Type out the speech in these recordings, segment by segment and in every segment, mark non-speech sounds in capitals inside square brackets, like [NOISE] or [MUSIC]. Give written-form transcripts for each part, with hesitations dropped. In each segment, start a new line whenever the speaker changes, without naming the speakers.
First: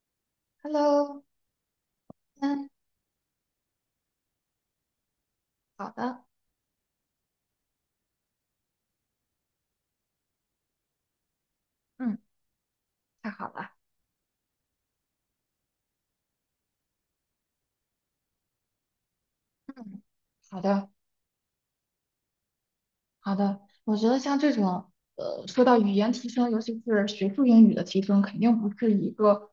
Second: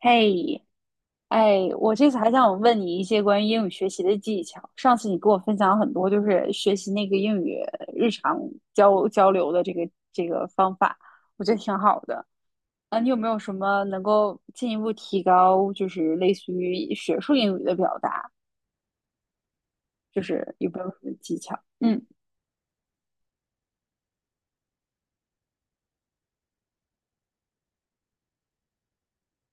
嘿，
Hello。
哎，我这次还想
嗯。
问你一些关于英语学习的技巧。上次你给我分享了
好
很多，就
的。
是学习那个英语日常交流的这个方法，我觉得挺好
嗯。
的。啊，你有没
太
有
好
什
了。
么能够进一步提高，就是类似于学术英语的表达，
嗯。
就是
好
有没
的。
有什么技巧？嗯
好的。我觉得像这种，说到语言提升，尤其是学术英语的提升，肯定不是一个，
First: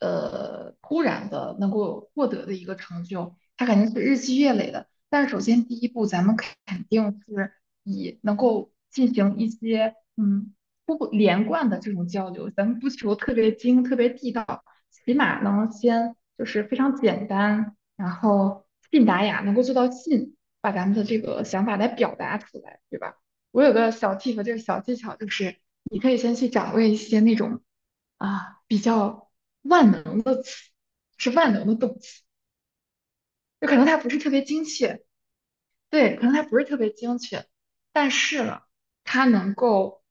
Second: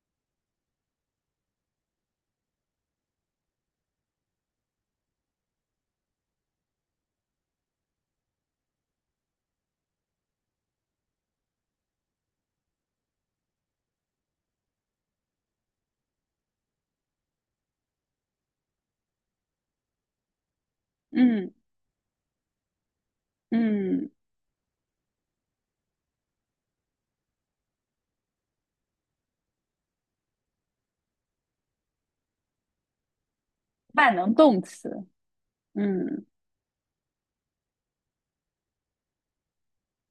突然的能够获得的一个成就，它肯定是日积月累的。但是首先第一步，咱们肯定是以能够进行一些，不连贯的这种交流，咱们不求特别精、特别地道。起码能先就是非常简单，然后信达雅能够做到信，把咱们的这个
嗯
想法来表达出来，对吧？我有个
嗯，
小 tip，这个小技巧就是，你可以先去掌握一些那种啊比较万能的词，是万能的动词，就可能它不
万
是特
能
别
动
精确，
词。
对，可
嗯
能它不是特别精确，但是呢，它能够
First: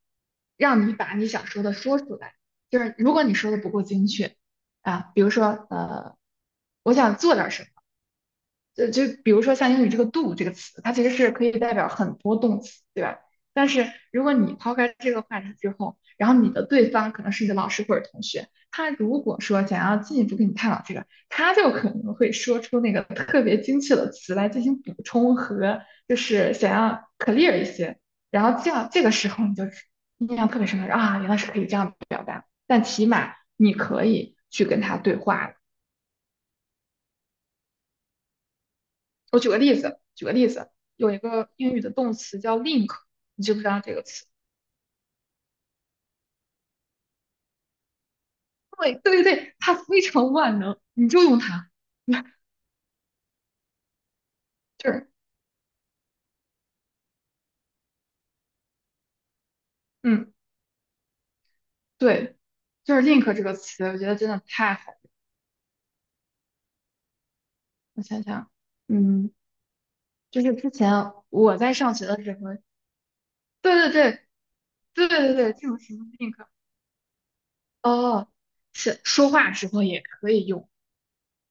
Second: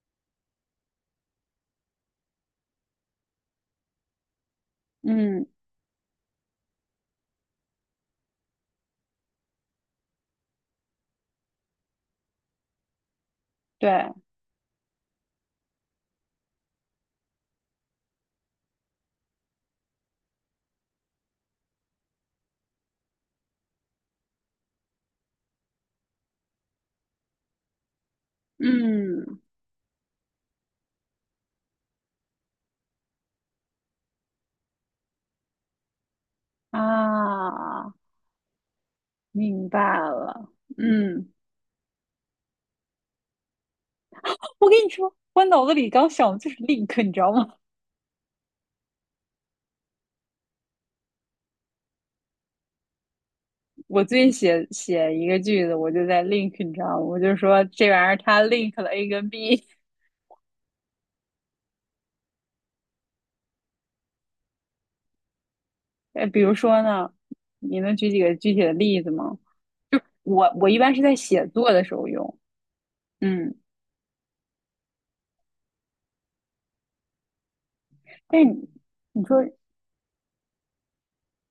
让你把你想说的说出来。就是如果你说的不够精确啊，比如
嗯，
说我想做点什么。就比如说像英语这个 do 这个词，它其实是可以代表很多动词，对吧？但是
对，
如果你抛开这个话题之后，然后你的对方可能是你的老师或者同学，他如果说想要进一步跟你探讨这个，他就可能会说出那个特别精确的词来进行补充和就是想要 clear 一些，然后这样这个时
嗯
候你就印象特别深刻啊，原来是可以这样表达，但起码你可以去跟他对话。
啊，
我举个
明白
例子，举个例
了。
子。有一
嗯。
个英语的动词叫 link，你知不知道这个词？
我跟你说，我脑子里刚想的就是 link，你知道吗？
对对对，它非常万能，你就用它。[LAUGHS]
[LAUGHS] 我最近写
就是，
写一个句子，我就在 link，你知道吗？我就说这玩意儿它 link 了 A 跟 B。
嗯，对，就是 link 这个词，我觉得真的太好了。
[LAUGHS] 比如说呢，你能
我
举几
想
个
想，
具体的例子
嗯，
吗？
就
我
是
我
之
一般是
前
在写
我
作
在
的
上
时
学
候
的时
用。
候，
嗯，
对对对，对对对，这种什么 link。哦，
但是你
是
你
说
说
话时候也可以用。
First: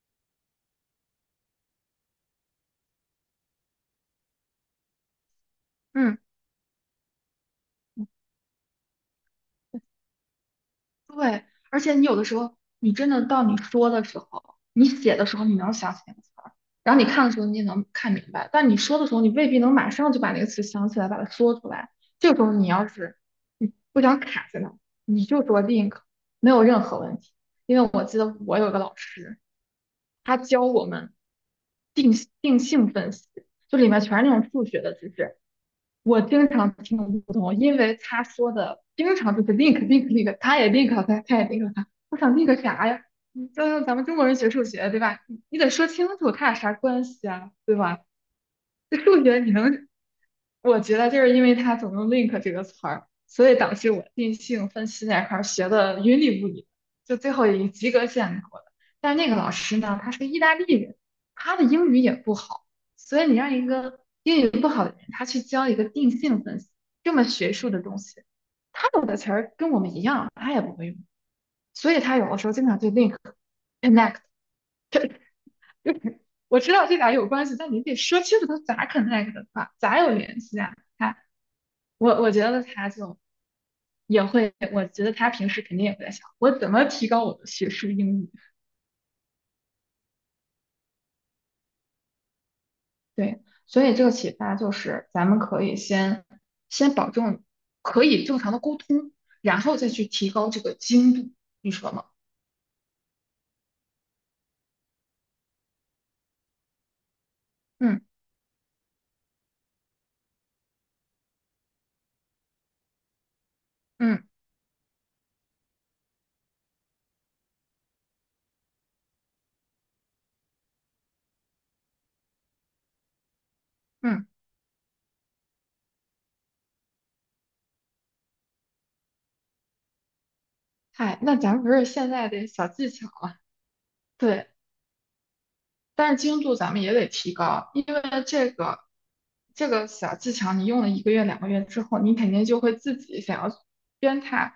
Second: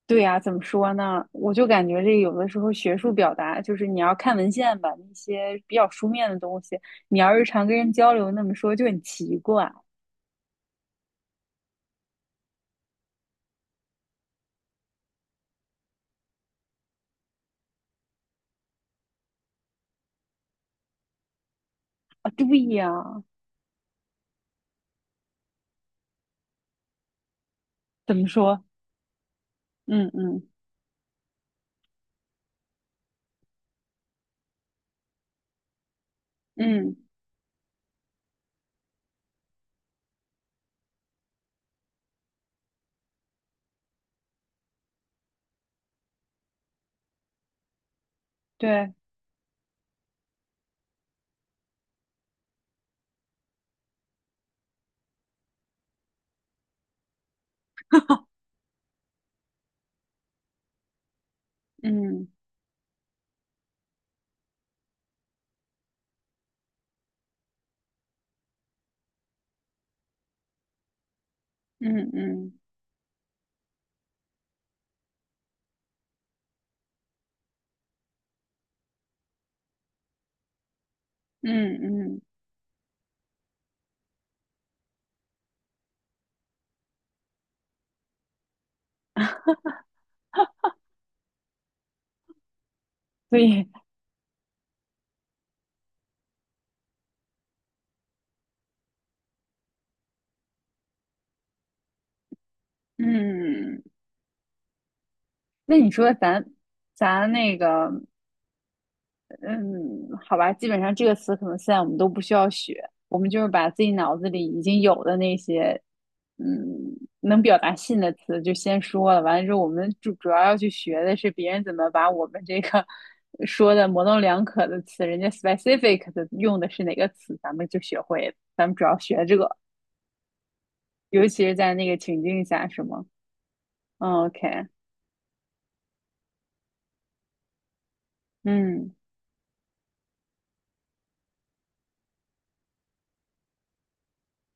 对呀、怎么说呢？我就感觉这有的时候学术表达就是你要看文献吧，那些比较书
嗯，
面的东西，你要日常跟人交流那么说就很奇怪啊。
对，而且你有的时候，你真的到你说的时候，你写的时候，你能想起那个词儿，然后你看的时候，你也能看明白，但你说的时候，你未必能马上就把那个词想起来，把它说出来。这个时候，
对
你要是
呀、
你不想卡在那儿，你就说 link，没有任何问题。因为我
怎
记
么
得我
说？
有个老师，
嗯
他
嗯。
教我们定定性分析，就里面全是那种数学的知识，我经常
嗯，
听不懂，因为他说的经常就是 link link link，他也 link 了他，他也 link 了他。我想 link 啥呀？你这咱们中国人学数学对吧？你得说清楚他俩啥关系啊，对吧？
对，
这数学你能，我觉得就是因为他总用 link 这个词儿，所以导致我定性分析那块儿学的云里雾里，就最后以及格线过的。但那个老师呢，他是意大利人，他的英语也
嗯
不好，所以你让一个英语不好的人，他去教一个定性分析这么学术的东西，他懂的词儿跟我们一样，他也不会用，所以
嗯
他有的时候
嗯
经常对 link、connect。 [LAUGHS] 我知道这俩有关系，但你得说清楚它咋 connect 的吧，咋有联系啊？他，
嗯
我
嗯，
我觉得他就也会，我觉得他平时肯定也会在想，我怎么提高我的学术英语？
所
对，
以
所以这个启发就是，咱们可以先保证可以正常的沟通，然后再去提高这个精度，你说吗？
嗯，那你说咱那个
嗯，
嗯，好吧。基本上这个词可能现在我们都不需要学，我们就是把自己脑
嗯，
子里已经有的那些嗯能表达信的词就先说了，完了之后我们主要去学的是别人怎么把我们这个说的模棱
嗯。
两可的词，人家 specific 的用的是哪个词，咱们就学会了，咱们主要学这个。
嗨，
尤
那
其是
咱们不
在
是
那个
现
情
在
境
的
下，
小
是
技
吗？
巧了？
嗯
对。
，OK，
但是精度咱们也得提高，因为这个
嗯，
这个小技巧，你用了1个月、2个月之后，你肯定就会自己想要鞭挞，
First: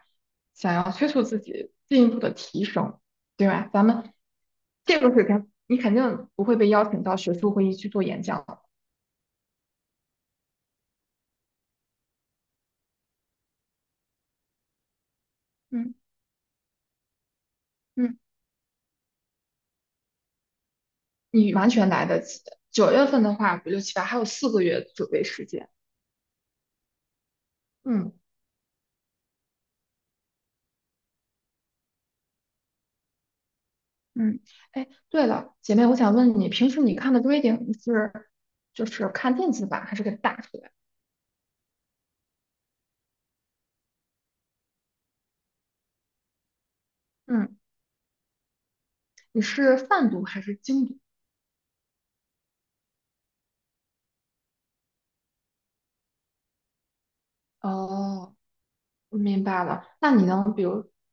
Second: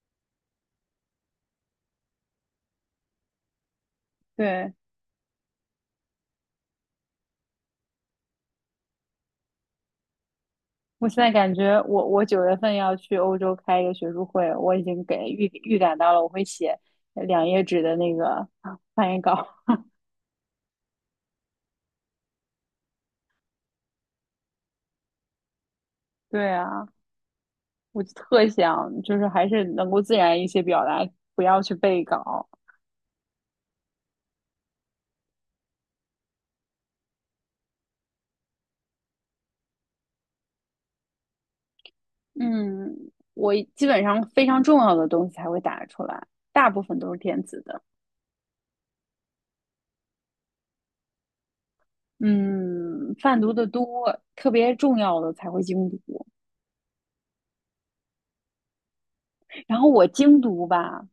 想要催促自己进一步的提升，对吧？咱们
对，
这个水平，你肯定不会被邀请到学术会议去做演讲了。
我现在感觉我九月份要去欧洲开一个学术会，我已经给预预
嗯，
感到了，我会写两页纸的那
嗯。
个啊翻译稿。
你完全来得及9月份的话，5、6、7、8还有4个月准备时间，
[LAUGHS] 对啊，我就
嗯。
特想就是还是能够自然一些表达，不要去背稿。
嗯，哎，对了，姐妹，我想问你，平时你看的 reading 是就是看电子版还是给打出来？
嗯，我基本上非常重要的东西才会打出来，大部分都是电
嗯。
子的。
你是泛读还是精读？
嗯，泛读的多，特别重要的才会精读。
哦，明白
然
了。
后我
那你
精
能比
读
如，
吧，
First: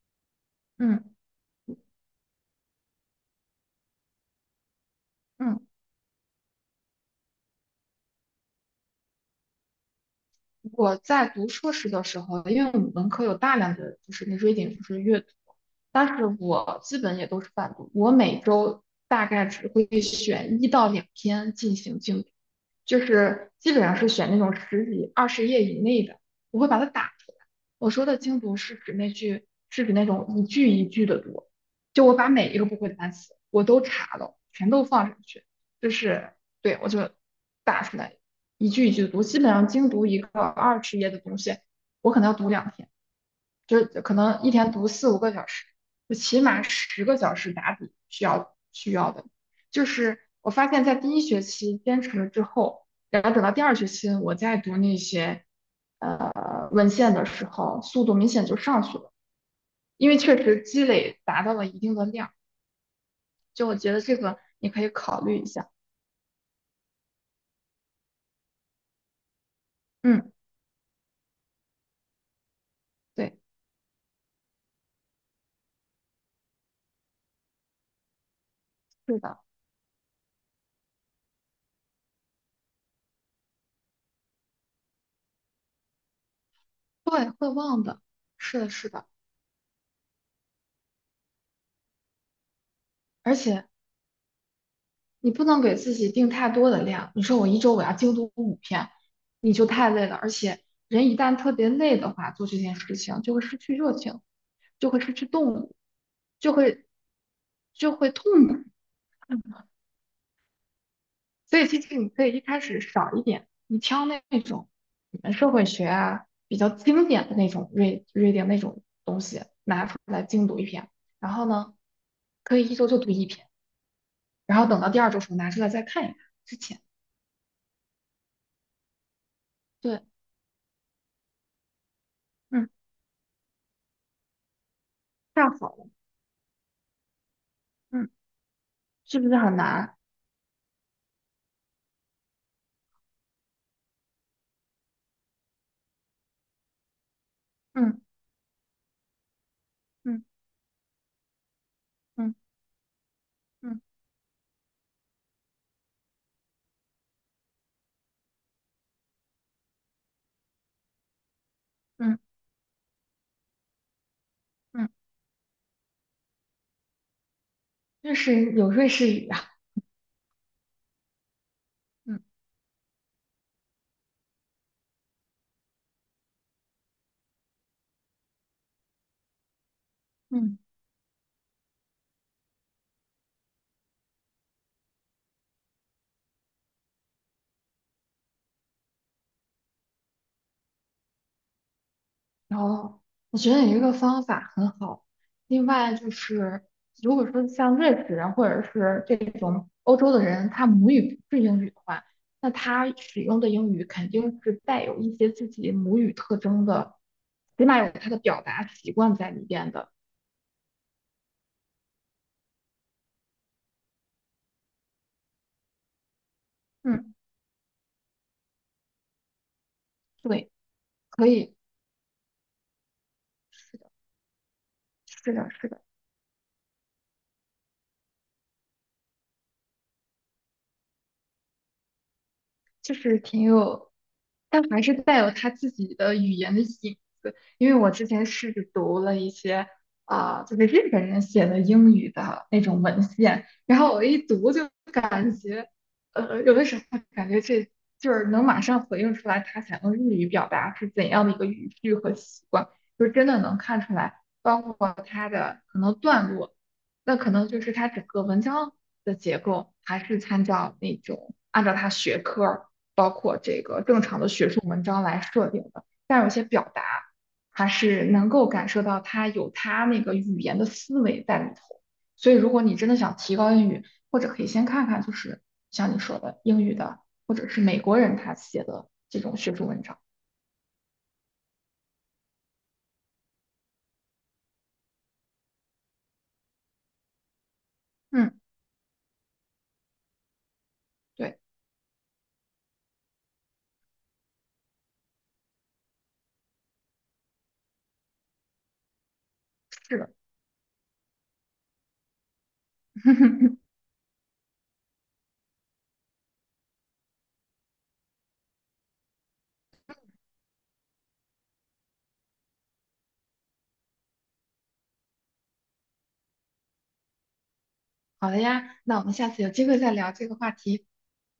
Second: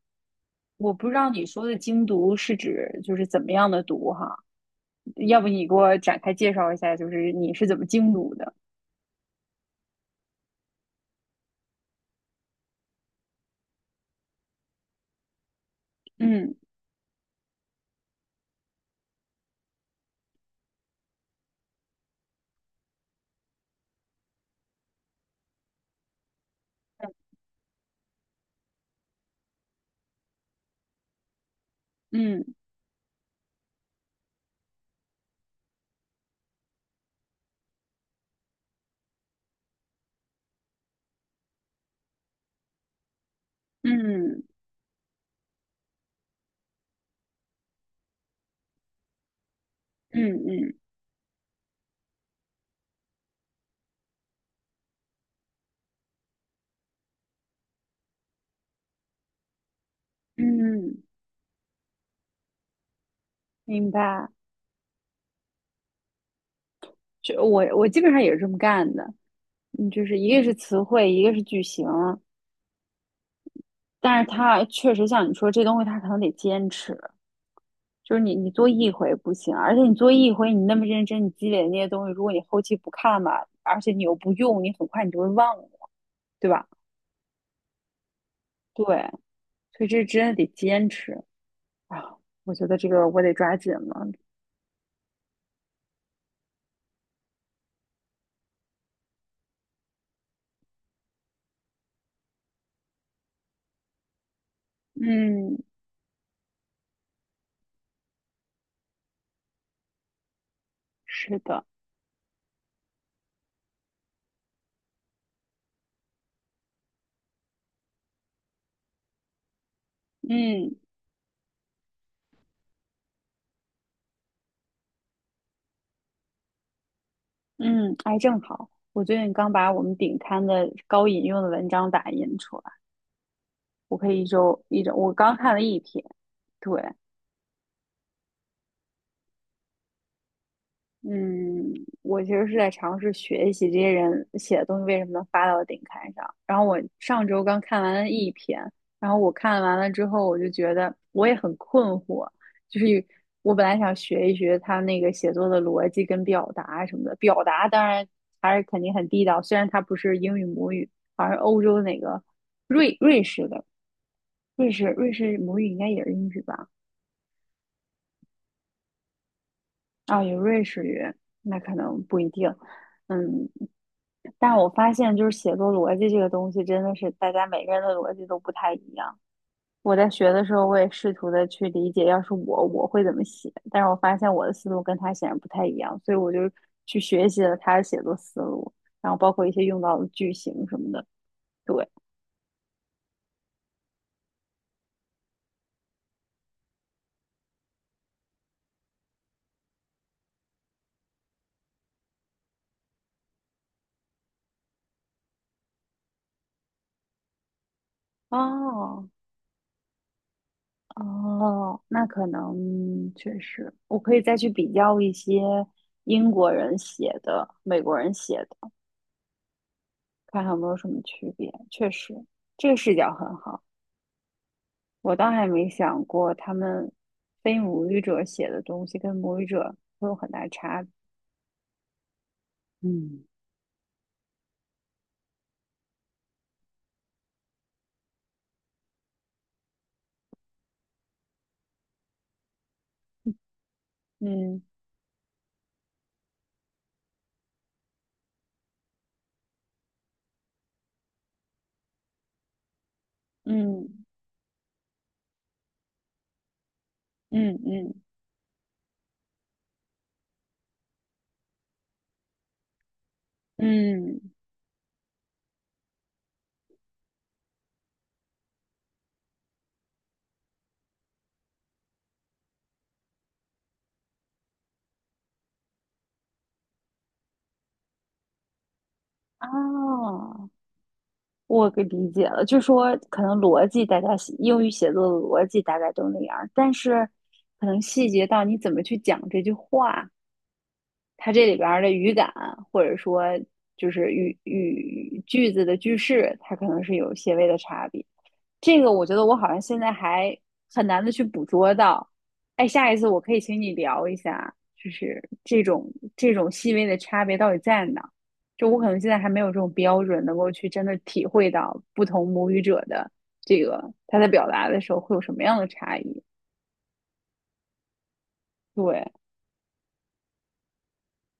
我
嗯，
不知道你说的精读是指就是怎么样的读哈，要不
嗯。
你给我展开介绍一下，就是你是怎么精读的？
我在读硕士的时候，因为我们文科有大量的就是那 reading，就是阅读，但是
嗯
我基本也都是泛读，我每周大概只会选一到两篇进行精读，就是基本上是选那种十几、二十页以内的，我会把它打出来。我说的精读是指那句，是指那种一句一句的读，就我把每
嗯
一个不会的单词我都查了，全都放上去，就是，对，我就打出来。一句一句读，基本上精读一个二十页的东西，我可能要读2天，就是可能
嗯
一天读4、5个小时，就起码10个小时打底需要的。就是
嗯
我发
嗯
现，在第一学期坚持了之后，然后等到第二学期我再读那些文献的时候，速度明显就上去了，因为确实积
嗯，
累达到了一定的量。就我
明
觉得这
白。
个你可以考虑一下。
就我基本上也是这么干的，嗯，就是
嗯，
一个是词汇，一个是句型，
对，
但是它确实像你说这东西，它可能得坚持。就是你，你做一回
是
不
的，
行，而且你做一回，你那么认真，你积累的那些东西，如果你后期不看吧，而且你又不用，你很快你就会忘了。对吧？
对，会忘的，是的，
对，
是的。
所以这真的得坚持啊！我觉得这个我得
而
抓
且。
紧了。
你不能给自己定太多的量。你说我一周我要精读五篇，你就太累了。而且人一旦特别累的话，做这件事情就会失去热情，就会失去动
嗯，
力，就会就会痛苦。
是
所
的，
以其实你可以一开始少一点，你挑那种你们社会学啊比较经典的那种 r e a reading 那种东西拿出来精读一
嗯
篇，然后呢，可以一周就读一篇，然后等到第二周时候拿出来再看一看之前。
嗯，哎，正好，我最近刚把我们
对。
顶刊的高引用的文章打印出来，
嗯。
我可以一周一周，我刚
太
看了
好
一
了，
篇，对，
嗯，是不是很难？
嗯，我其实是在尝试学习这些人写的东西为什么能发到顶刊上。然后我上周刚看完
嗯，
了一篇，然后我看完了之
嗯，
后，我就觉得我也很困惑，
嗯，
就是我本来
嗯，
想学一学他那个写作的逻辑跟表达什么的，表达当然还是肯定很地道，虽然他不是英语母语，好像是欧洲哪
嗯，
个瑞士的，瑞士
嗯。
瑞士母语应该也是英语吧。
瑞士有瑞士语啊，
啊，有瑞士语，那可能不
嗯，
一定。嗯，但我发现就是写作逻辑这个东西，真的是大家每个人的逻辑都不太一样。我在学的时
嗯，
候，我也试图的去理解，要是我会怎么写，但是我发现我的思路跟他显然不太一样，所以我就去学习了他的写作思路，然后包括一些用到的句型什么的。对，
然后我觉得你这个方法很好。另外就是，如果说像瑞士人或者是这种欧洲的人，他母语不是英语的话，那他使用的英语肯定是带有一些自己母语特征的，起码有他的表达习
哦
惯在里边的。
哦，那可能确实，我可以再去比较一些英国人
嗯，
写的、美国人写的。看
对，
看有没有什么
可
区别。
以，
确实，这个视角很好，
是的，
我倒
是
还
的，是
没
的。
想过他们非母语者写的东西跟母语者会有很大差别。
就是
嗯，
挺有，但还是带有他自己的语言的影子。因为我之前试着读了一些啊、就是日本人写的英语的那种文献，然后我一读
嗯
就感觉，有的时候感觉这就是能马上回应出来他想用日语表达是怎样的一个语句和习惯，就是真的能看出
嗯
来，包括他的可能段落。那可能
嗯
就是它
嗯
整个文章的结构还是参照那种按照它学科儿，包括这个正常的
嗯，
学术文章来设定的，但有些表达还是能够感受到它有它那个语言的思维在里头。所以，如果你真的想提高英语，或者可以先看看，就是像你说的英语的，或者是美国人他写的这种
啊，
学术文章。
我给理解了，就说可能逻辑大家写英语写作的逻辑大概都那样儿，但是可能细节
嗯，
到你怎么去讲这句话，它
对，
这里边儿的语感，或者说就是语句子的句式，它可能是有些微的差别。这个我觉得我好像现在
是的。
还很难的去捕捉到。哎，下一次我可以请
[LAUGHS]
你聊一下，就是这种细微的差别到底在哪？就我可能现在还没有这种标准，能够去真的体会到不同母语者的这个他在表达的时候会有什么样的差异。
好的呀，那
对，
我们下次有机会再聊这个话题。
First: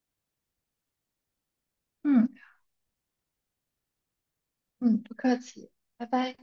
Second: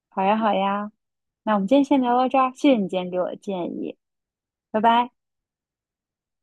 好呀，好呀，那我们今天先聊到
嗯。
这儿，谢谢你今天给我的建议，拜
嗯，
拜。
不客气，拜拜。